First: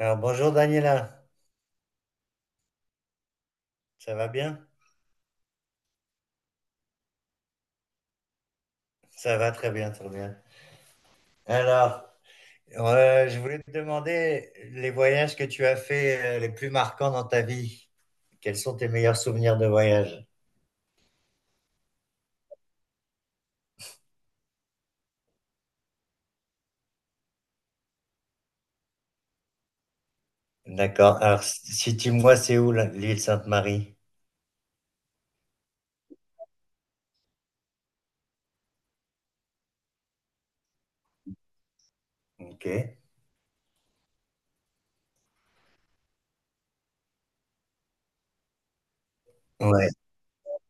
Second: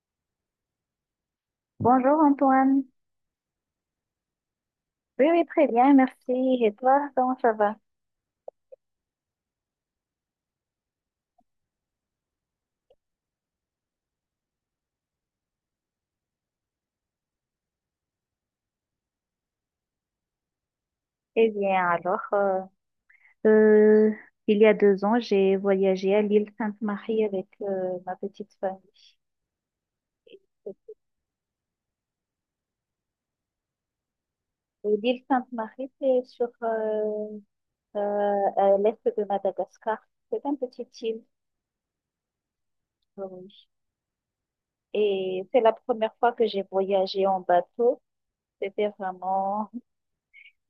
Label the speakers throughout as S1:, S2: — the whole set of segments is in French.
S1: Alors, bonjour Daniela,
S2: Bonjour Antoine.
S1: ça va bien?
S2: Oui, oui, très bien, merci. Et toi, comment ça va?
S1: Ça va très bien, très bien. Alors, je voulais te demander les voyages que tu as faits, les plus marquants dans ta vie. Quels sont tes meilleurs souvenirs de voyage?
S2: Eh bien, alors, euh, il y a deux ans, j'ai voyagé à l'île Sainte-Marie avec ma petite famille.
S1: D'accord. Alors, si tu moi c'est où là l'île Sainte-Marie?
S2: Et l'île Sainte-Marie, c'est sur euh, à l'est de Madagascar. C'est un petit île.
S1: Ok.
S2: Oui. Et c'est la première fois que j'ai voyagé en bateau. C'était vraiment...
S1: Ouais.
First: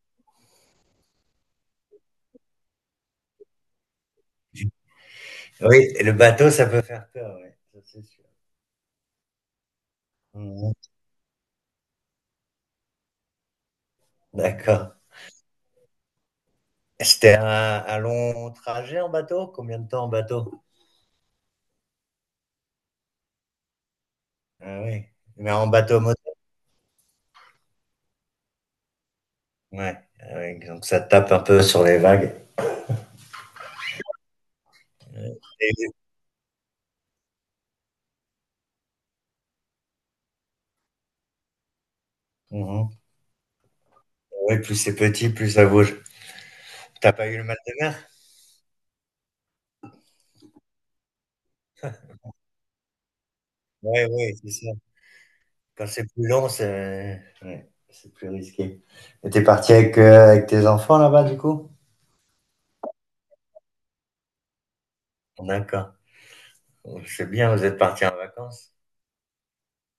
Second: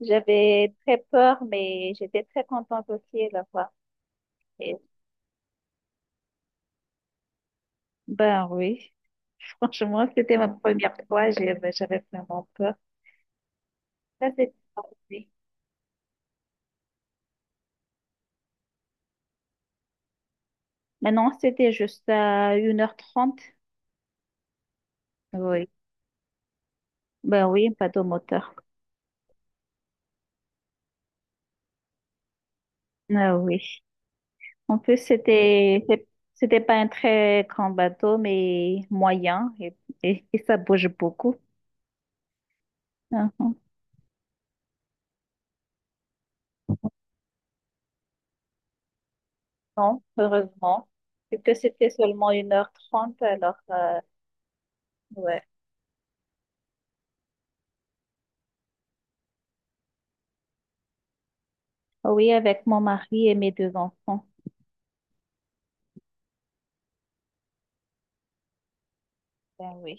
S2: J'avais très peur, mais j'étais très contente aussi à la fois. Et-
S1: Oui, le bateau, ça peut faire peur, oui, ça c'est sûr.
S2: Ben oui. Franchement, c'était ma
S1: Mhm.
S2: première fois, j'avais vraiment peur. Ça, c'était
S1: D'accord.
S2: parfait.
S1: C'était un long trajet en bateau? Combien de temps en bateau?
S2: Maintenant, c'était juste à 1h30.
S1: Ah oui. Mais en
S2: Oui.
S1: bateau.
S2: Ben oui, pas de moteur.
S1: Ouais, ah ouais, donc ça tape un peu sur les vagues.
S2: Ah oui. En plus, c'était
S1: Et-
S2: c'est- c'était pas un très grand bateau, mais moyen et, et ça bouge beaucoup.
S1: Mhm.
S2: Ah, ah.
S1: Ouais, plus c'est petit, plus ça bouge. T'as pas eu le mal de mer?
S2: Non, heureusement. Vu que c'était seulement une heure trente alors
S1: Ouais, ouais, c'est ça.
S2: ouais.
S1: Quand c'est plus long, c'est, ouais, c'est plus risqué. Et t'es parti avec, avec tes enfants là-bas, du coup?
S2: Oui, avec mon mari et mes deux enfants.
S1: D'accord. C'est bien, vous êtes parti en vacances.
S2: Ben oui.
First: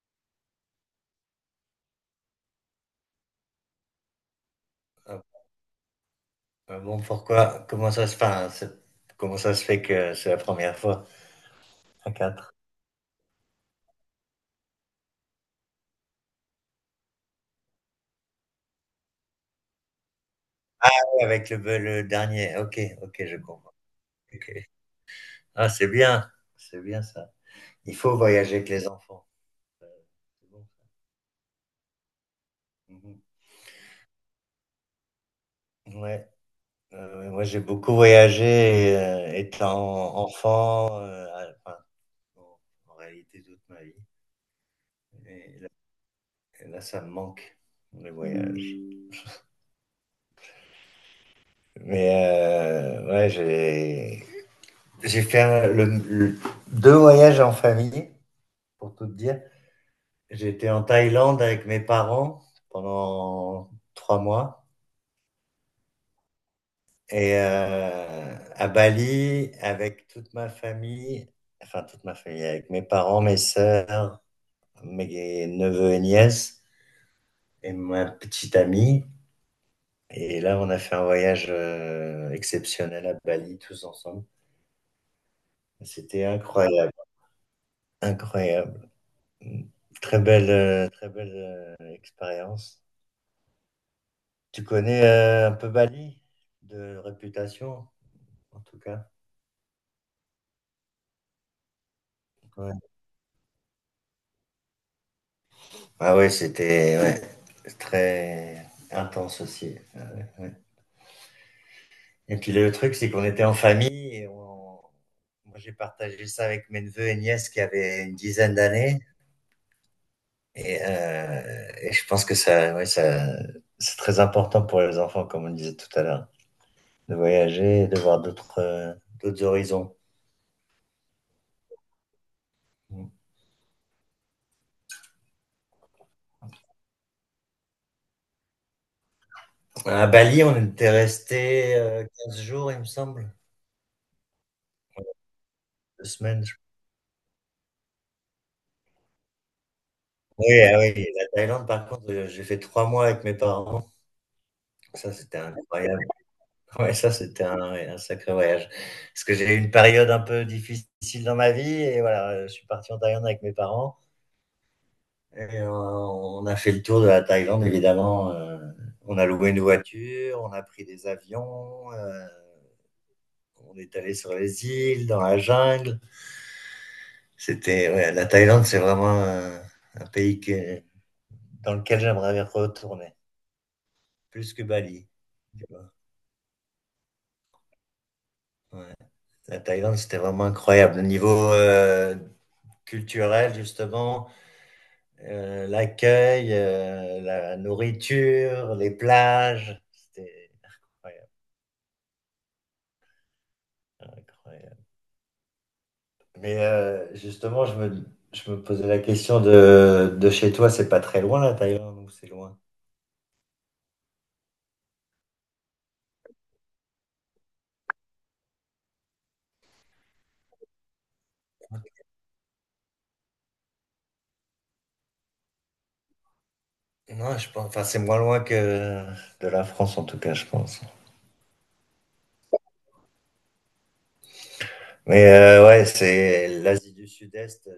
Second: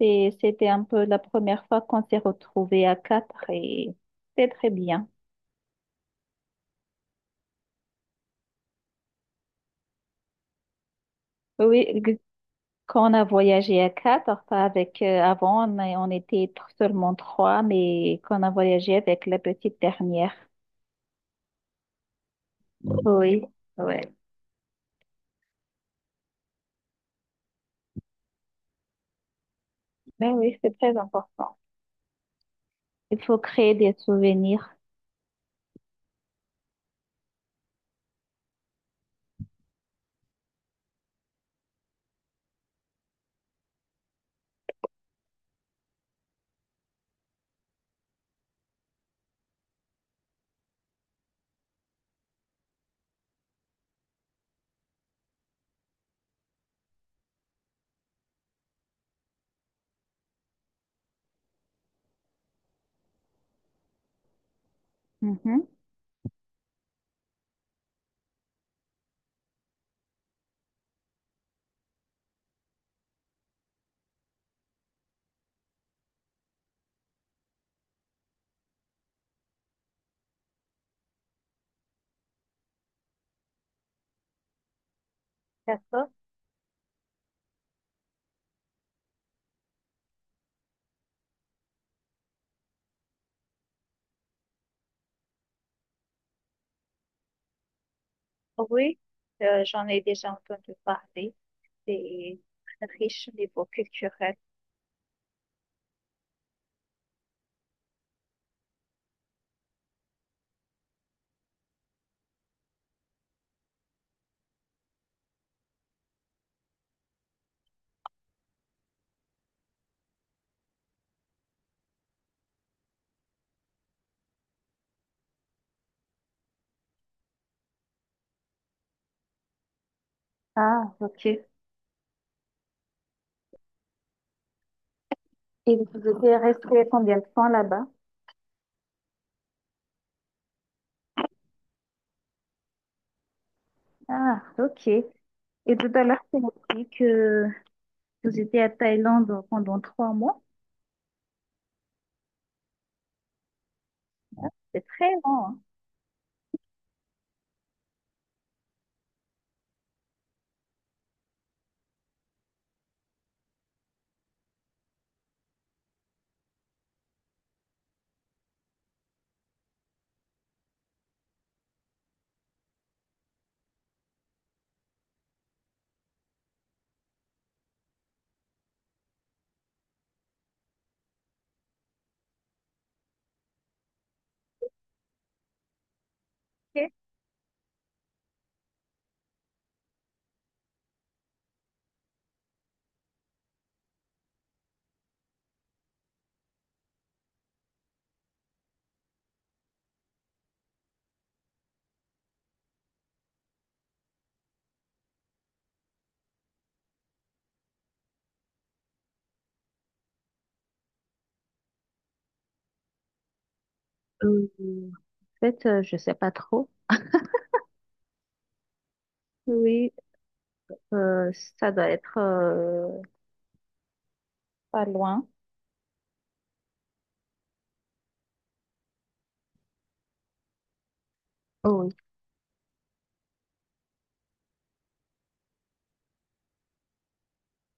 S2: Et c'était un peu la première fois qu'on s'est retrouvés à quatre et c'était très bien.
S1: Ah, ah, bon, pourquoi? Comment ça se passe? Comment ça se fait que c'est la première fois
S2: Oui,
S1: à
S2: g-
S1: quatre?
S2: quand on a voyagé à quatre, pas avec, avant, on, a- on était tr- seulement trois, mais quand on a voyagé avec la petite dernière.
S1: Ah, avec le dernier. Ok, ok, je
S2: Oui,
S1: comprends.
S2: ouais.
S1: Ok. Ah, c'est bien ça. Il faut voyager avec les enfants. Euh,
S2: Ben
S1: C'est
S2: oui,
S1: bon,
S2: c'est très important.
S1: ça. Mhm.
S2: Il faut créer des souvenirs.
S1: Ouais. Moi, j'ai beaucoup voyagé, étant enfant, enfin, en en réalité toute ma vie. Et et là, ça me manque, les voyages. Mais ouais, j'ai fait deux voyages en famille, pour tout te dire. J'étais en Thaïlande avec mes parents pendant 3 mois.
S2: Mhm.
S1: Et à Bali, avec toute ma famille, enfin toute ma famille, avec mes parents, mes sœurs, mes neveux et nièces, et ma petite amie. Et là, on a fait un voyage, exceptionnel à Bali, tous ensemble.
S2: D'accord.
S1: C'était incroyable, incroyable. Très belle expérience. Tu connais, un peu Bali, de réputation, en tout
S2: Oui,
S1: cas.
S2: j'en ai déjà entendu parler. C'est
S1: Ouais.
S2: riche au niveau culturel.
S1: Ah ouais, c'était, ouais, très intense aussi. Ah ouais, ouais. Et puis le truc, c'est qu'on était en famille et moi j'ai partagé ça avec mes neveux et nièces qui avaient une dizaine d'années. Et je pense que ça, ouais, ça, c'est très important pour les enfants, comme on disait tout à l'heure, de voyager, et de voir d'autres horizons.
S2: Ah, ok. Et vous étiez resté combien de temps là-bas?
S1: À Bali, on était resté, 15 jours, il me semble,
S2: Ah, ok. Et tout à
S1: deux
S2: l'heure, tu
S1: semaines.
S2: m'as
S1: Je
S2: dit que vous étiez à Thaïlande pendant trois mois.
S1: Oui, ah oui, la Thaïlande, par contre, j'ai fait 3 mois avec mes parents.
S2: C'est très
S1: Ça, c'était
S2: long, hein.
S1: incroyable. Ouais, ça, c'était un, ouais, un sacré voyage. Parce que j'ai eu une période un peu difficile dans ma vie et voilà, je suis parti en Thaïlande avec mes parents et on a fait le tour de la Thaïlande, évidemment. On a loué une voiture, on a pris des avions, on est allé sur les îles, dans la jungle. C'était, ouais, la Thaïlande, c'est vraiment un, pays dans lequel j'aimerais retourner, plus que Bali, tu vois.
S2: Ok.
S1: La Thaïlande, c'était vraiment incroyable. Au niveau, culturel, justement, l'accueil, la nourriture, les plages. C'était incroyable, incroyable. Mais justement, je me posais la question de chez toi, c'est pas très loin la Thaïlande ou c'est loin?
S2: Euh, en fait, je sais pas trop. Oui, euh, ça doit être pas loin.
S1: Non, je pense, enfin, c'est moins loin que de la France, en tout cas, je pense.
S2: Oh oui.
S1: Mais ouais, c'est l'Asie du Sud-Est,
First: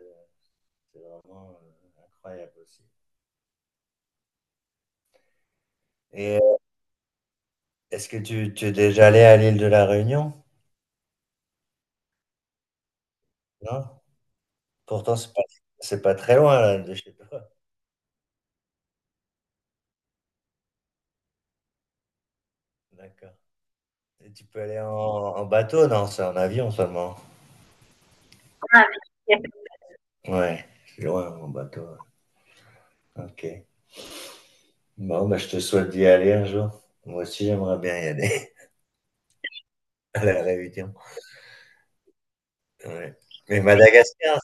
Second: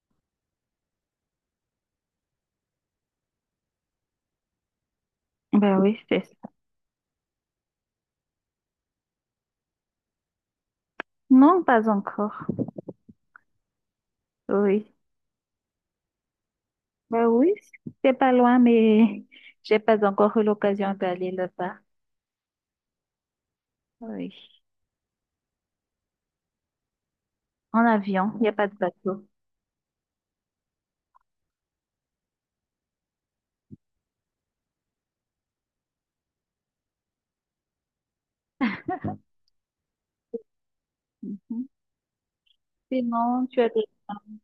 S1: c'est vraiment incroyable aussi.
S2: Ben oui, c'est
S1: Et
S2: ça.
S1: est-ce que tu es déjà allé à l'île de la Réunion?
S2: Non, pas encore.
S1: Non?
S2: Oui.
S1: Pourtant, c'est pas très loin là, de chez
S2: Ben
S1: toi.
S2: oui, c'est pas loin, mais j'ai pas encore eu l'occasion d'aller là-bas.
S1: D'accord. Et
S2: Oui.
S1: tu peux aller en bateau? Non, c'est en avion seulement.
S2: En avion, il n'y a pas de bateau.
S1: Ouais, c'est loin en bateau. Ok. Bon, bah, je te souhaite d'y aller un jour. Moi aussi, j'aimerais bien y aller à la Réunion.
S2: Mhm.
S1: Ouais.
S2: Sinon, tu
S1: Mais
S2: as des...
S1: Madagascar,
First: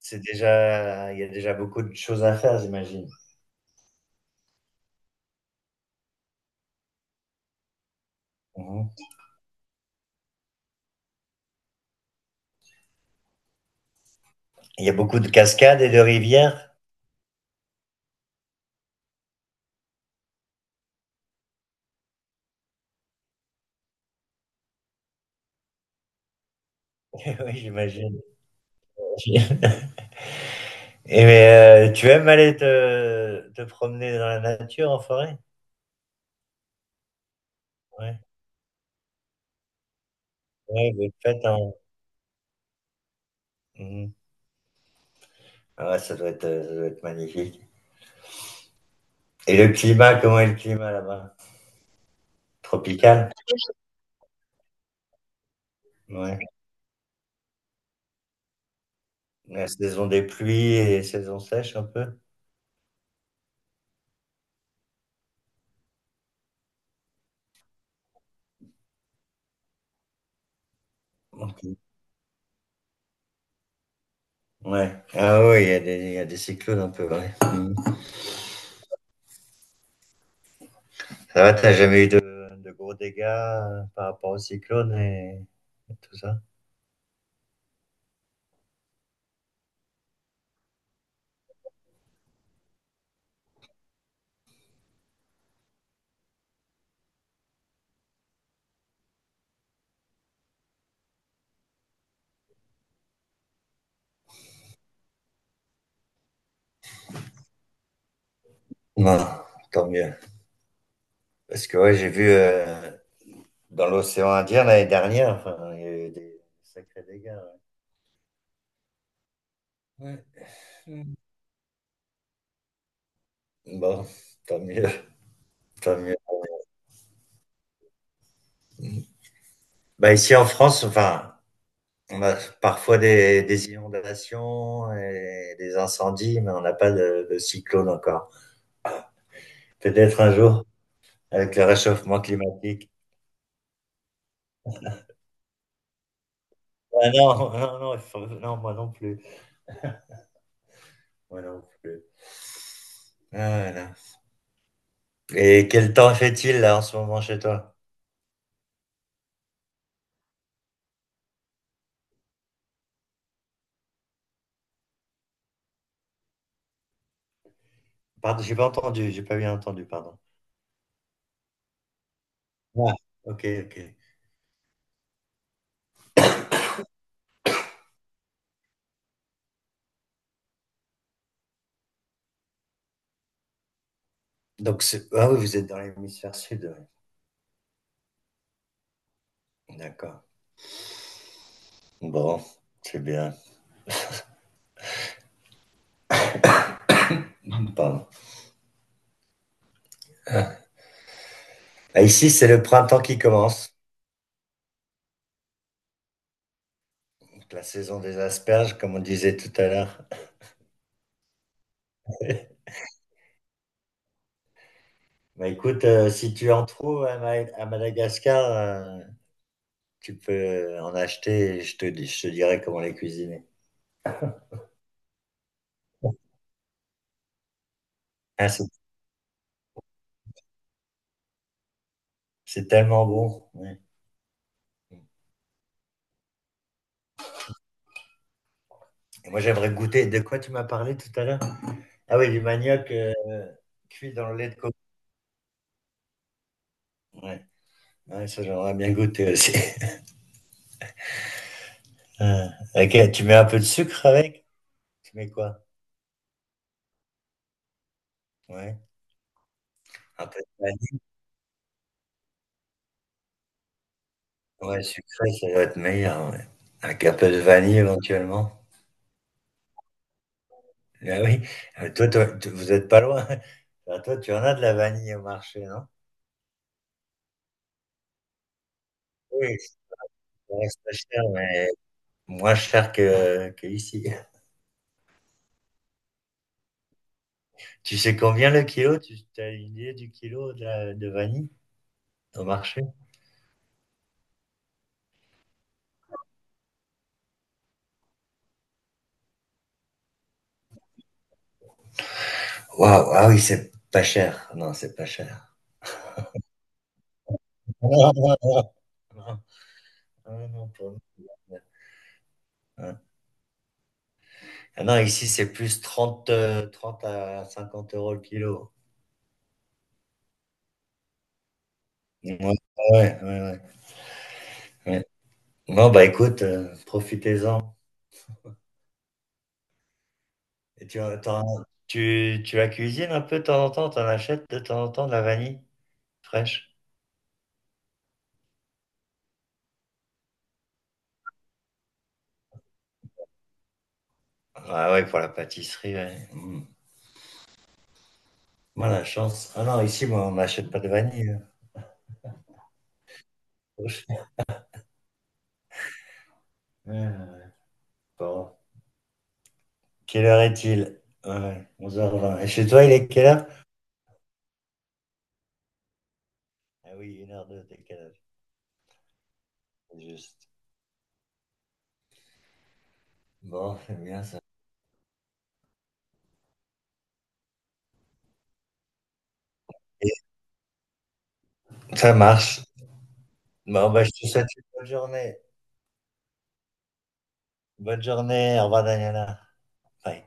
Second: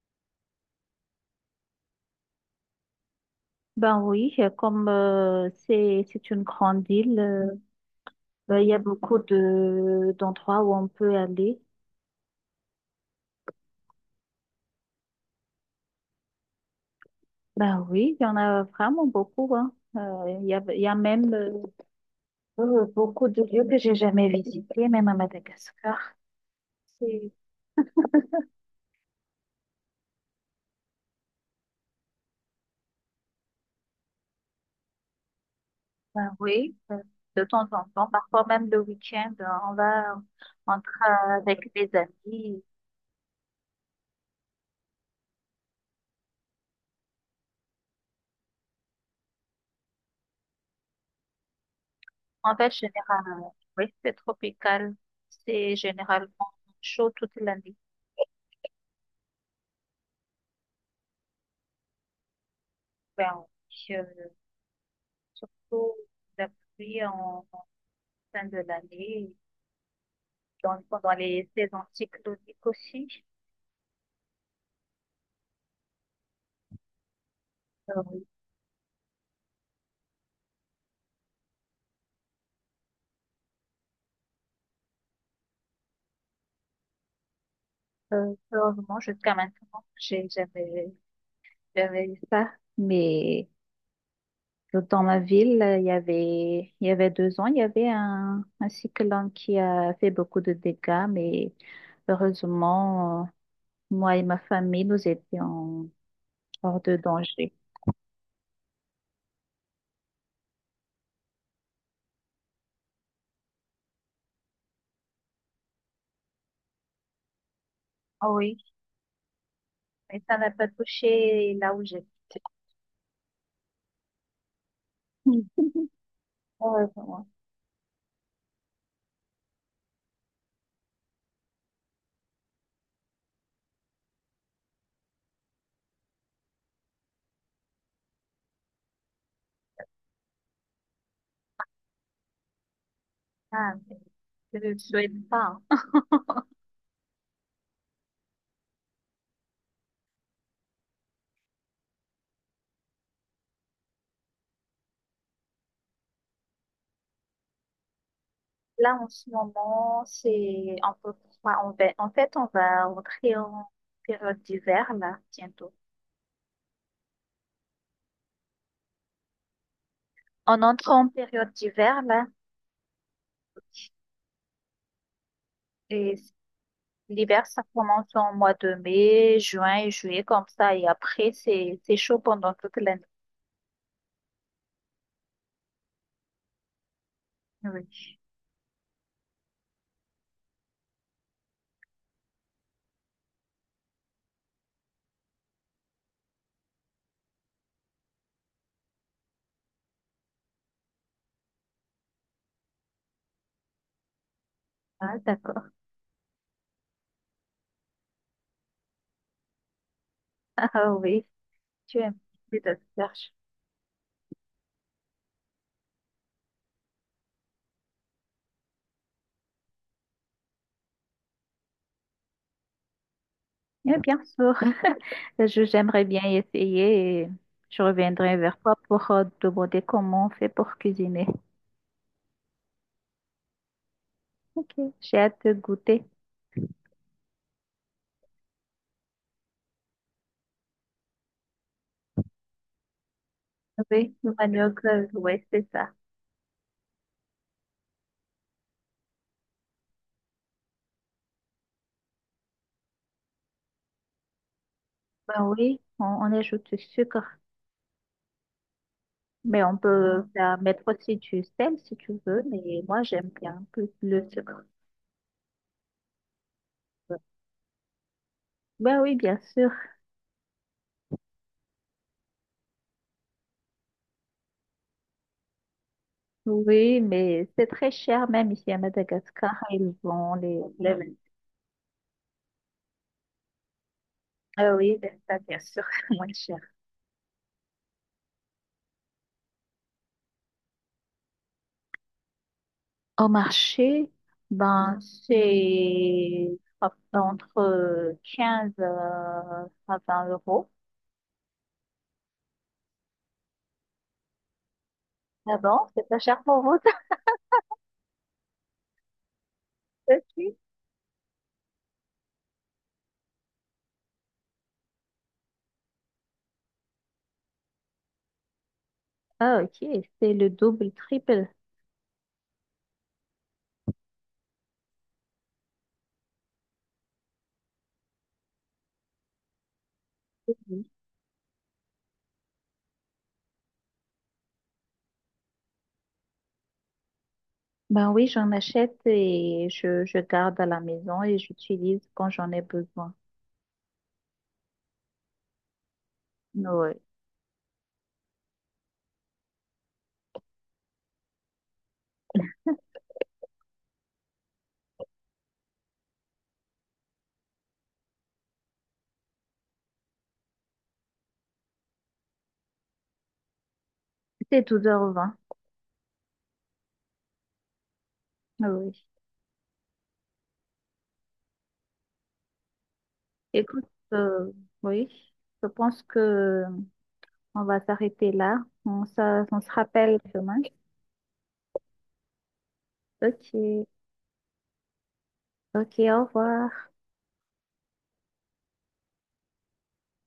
S1: c'est déjà, il y a déjà beaucoup de choses à faire, j'imagine.
S2: Ben oui, comme c'est une grande île, ben, il y a
S1: Mhm.
S2: beaucoup de d'endroits où on peut aller.
S1: Il y a beaucoup de cascades et de rivières.
S2: Ben oui, il y en a vraiment beaucoup, hein. Il y a, même beaucoup de lieux que j'ai jamais visités, même à Madagascar. C'est-
S1: Oui, j'imagine. Et mais, tu aimes aller te promener dans la nature, en forêt?
S2: Ben oui, de temps en temps,
S1: Ouais.
S2: parfois même le week-end, on va entre
S1: Ouais, vous le faites
S2: avec des amis.
S1: Mhm. Ah ouais, ça doit être magnifique. Et le climat, comment est le climat là-bas?
S2: En fait,
S1: Tropical?
S2: généralement, oui, c'est tropical. C'est généralement
S1: Ouais.
S2: chaud toute l'année.
S1: La saison des pluies et saison sèche un peu?
S2: Ben, oui, surtout la pluie en, en fin de l'année, dans, pendant les
S1: Ok.
S2: saisons cycloniques aussi.
S1: Ouais. Ah oui, il y a des cyclones un peu, ouais.
S2: Oui.
S1: Ça va, t'as jamais eu de gros dégâts, par rapport aux cyclones et tout ça?
S2: Heureusement, jusqu'à maintenant, j'ai jamais, jamais eu ça. Mais dans ma ville, il y avait deux ans, il y avait un cyclone qui a fait beaucoup de dégâts, mais heureusement, moi et ma famille, nous étions hors de danger.
S1: Non, tant mieux. Parce que ouais, j'ai vu, dans l'océan Indien l'année dernière, enfin, il y a eu des sacrés dégâts.
S2: Ah oui, mais
S1: Ouais.
S2: ça
S1: Ouais.
S2: n'a pas
S1: Mm.
S2: touché là où j'habite.
S1: Bon, tant mieux,
S2: Hmm.
S1: tant mieux.
S2: Heureusement.
S1: Bah ici en France, enfin, on a parfois des inondations et des incendies, mais on n'a pas de cyclone encore. Peut-être un jour, avec le réchauffement climatique.
S2: Ah, mais je ne le souhaite pas.
S1: Ah non, non, non, non, moi non plus. Moi non plus. Ah, voilà. Et quel temps fait-il là en ce moment chez toi?
S2: Là, en ce moment, c'est un peu froid. On va- En fait, on va rentrer en période d'hiver, là, bientôt.
S1: Pardon, j'ai pas entendu, j'ai pas bien entendu, pardon.
S2: On entre en période d'hiver, là,
S1: Ah, ok, ok.
S2: et l'hiver, ça commence en mois de mai, juin et juillet, comme ça, et après, c'est chaud pendant toute l'année.
S1: Donc, ah oui, vous êtes dans l'hémisphère sud, ouais.
S2: Oui.
S1: D'accord. Bon, c'est bien. Pardon. Ah, ici, c'est le printemps qui commence,
S2: Ah, d'accord.
S1: donc la saison des asperges, comme on disait tout à l'heure.
S2: Ah oui. Tu aimes cette recherche?
S1: Bah, écoute, si tu en trouves à Madagascar, tu peux en acheter et je te dirai comment les cuisiner.
S2: Eh bien sûr, je j'aimerais bien essayer et je reviendrai
S1: Ah,
S2: vers
S1: c'est
S2: toi pour te demander comment on fait pour cuisiner.
S1: c'est tellement bon, ouais.
S2: Ok, j'ai hâte de goûter.
S1: Et moi, j'aimerais goûter. De quoi tu m'as parlé tout à l'heure? Ah oui, du manioc, cuit
S2: Oui,
S1: dans
S2: le
S1: le lait de coco.
S2: manioc, oui, c'est ça.
S1: Ouais. Ouais, ça, j'aimerais bien goûter aussi. Ah, ok, tu mets un peu de sucre avec? Tu mets
S2: Ben
S1: quoi?
S2: oui, on ajoute du sucre,
S1: Ouais.
S2: mais on peut
S1: Un peu.
S2: mettre aussi du sel si tu veux, mais moi j'aime bien plus le sucre.
S1: Ouais, sucré, ça doit être meilleur, ouais. Avec un peu de vanille éventuellement.
S2: Ben oui, bien sûr.
S1: Ah oui, vous êtes pas loin. Enfin, toi, tu en as de la vanille au marché, non?
S2: Oui, mais c'est très cher, même ici à Madagascar,
S1: Oui,
S2: ils vont
S1: ça reste pas
S2: les...
S1: cher, mais moins cher que ici.
S2: Ah oui, ben ça, bien sûr, moins cher.
S1: Tu sais combien le kilo? Tu as une idée du kilo de vanille au marché?
S2: Au marché, ben, c'est entre 15 à 20 euros.
S1: Waouh, ah oui, c'est pas cher. Non, c'est pas cher.
S2: Ah bon, c'est pas cher pour vous, ça
S1: Non, non, non,
S2: aussi?
S1: non, non, pour nous, ouais. Ah non, ici, c'est plus 30, 30 à 50 euros le kilo.
S2: Ah, ok, c'est le double, triple.
S1: Ouais, ouais, ouais, ouais, ouais. Non, bah écoute, profitez-en.
S2: Oui.
S1: Et tu la cuisines un peu de temps en temps, t'en achètes de temps en temps de la vanille fraîche.
S2: Ben oui, j'en achète et je garde à la maison et j'utilise quand j'en ai besoin.
S1: Ah ouais, pour la pâtisserie, ouais. Mm.
S2: Oui,
S1: Moi, la chance. Ah non, ici, moi, on n'achète pas de vanille, hein. Au ch- Ouais, ouais, ouais. Bon. Quelle heure est-il? Ouais, 11h20. Et chez toi, il est quelle heure?
S2: c'est 12h20.
S1: Ah oui, une heure 02 décalage.
S2: Oui.
S1: C'est juste. Bon,
S2: Écoute,
S1: c'est bien ça.
S2: euh, oui, je pense que on va s'arrêter là. On se rappelle demain.
S1: Ça marche.
S2: Ok,
S1: Bon, bah, je te souhaite une bonne journée.
S2: ok, au revoir.
S1: Bonne journée. Au revoir, Daniela. Bye.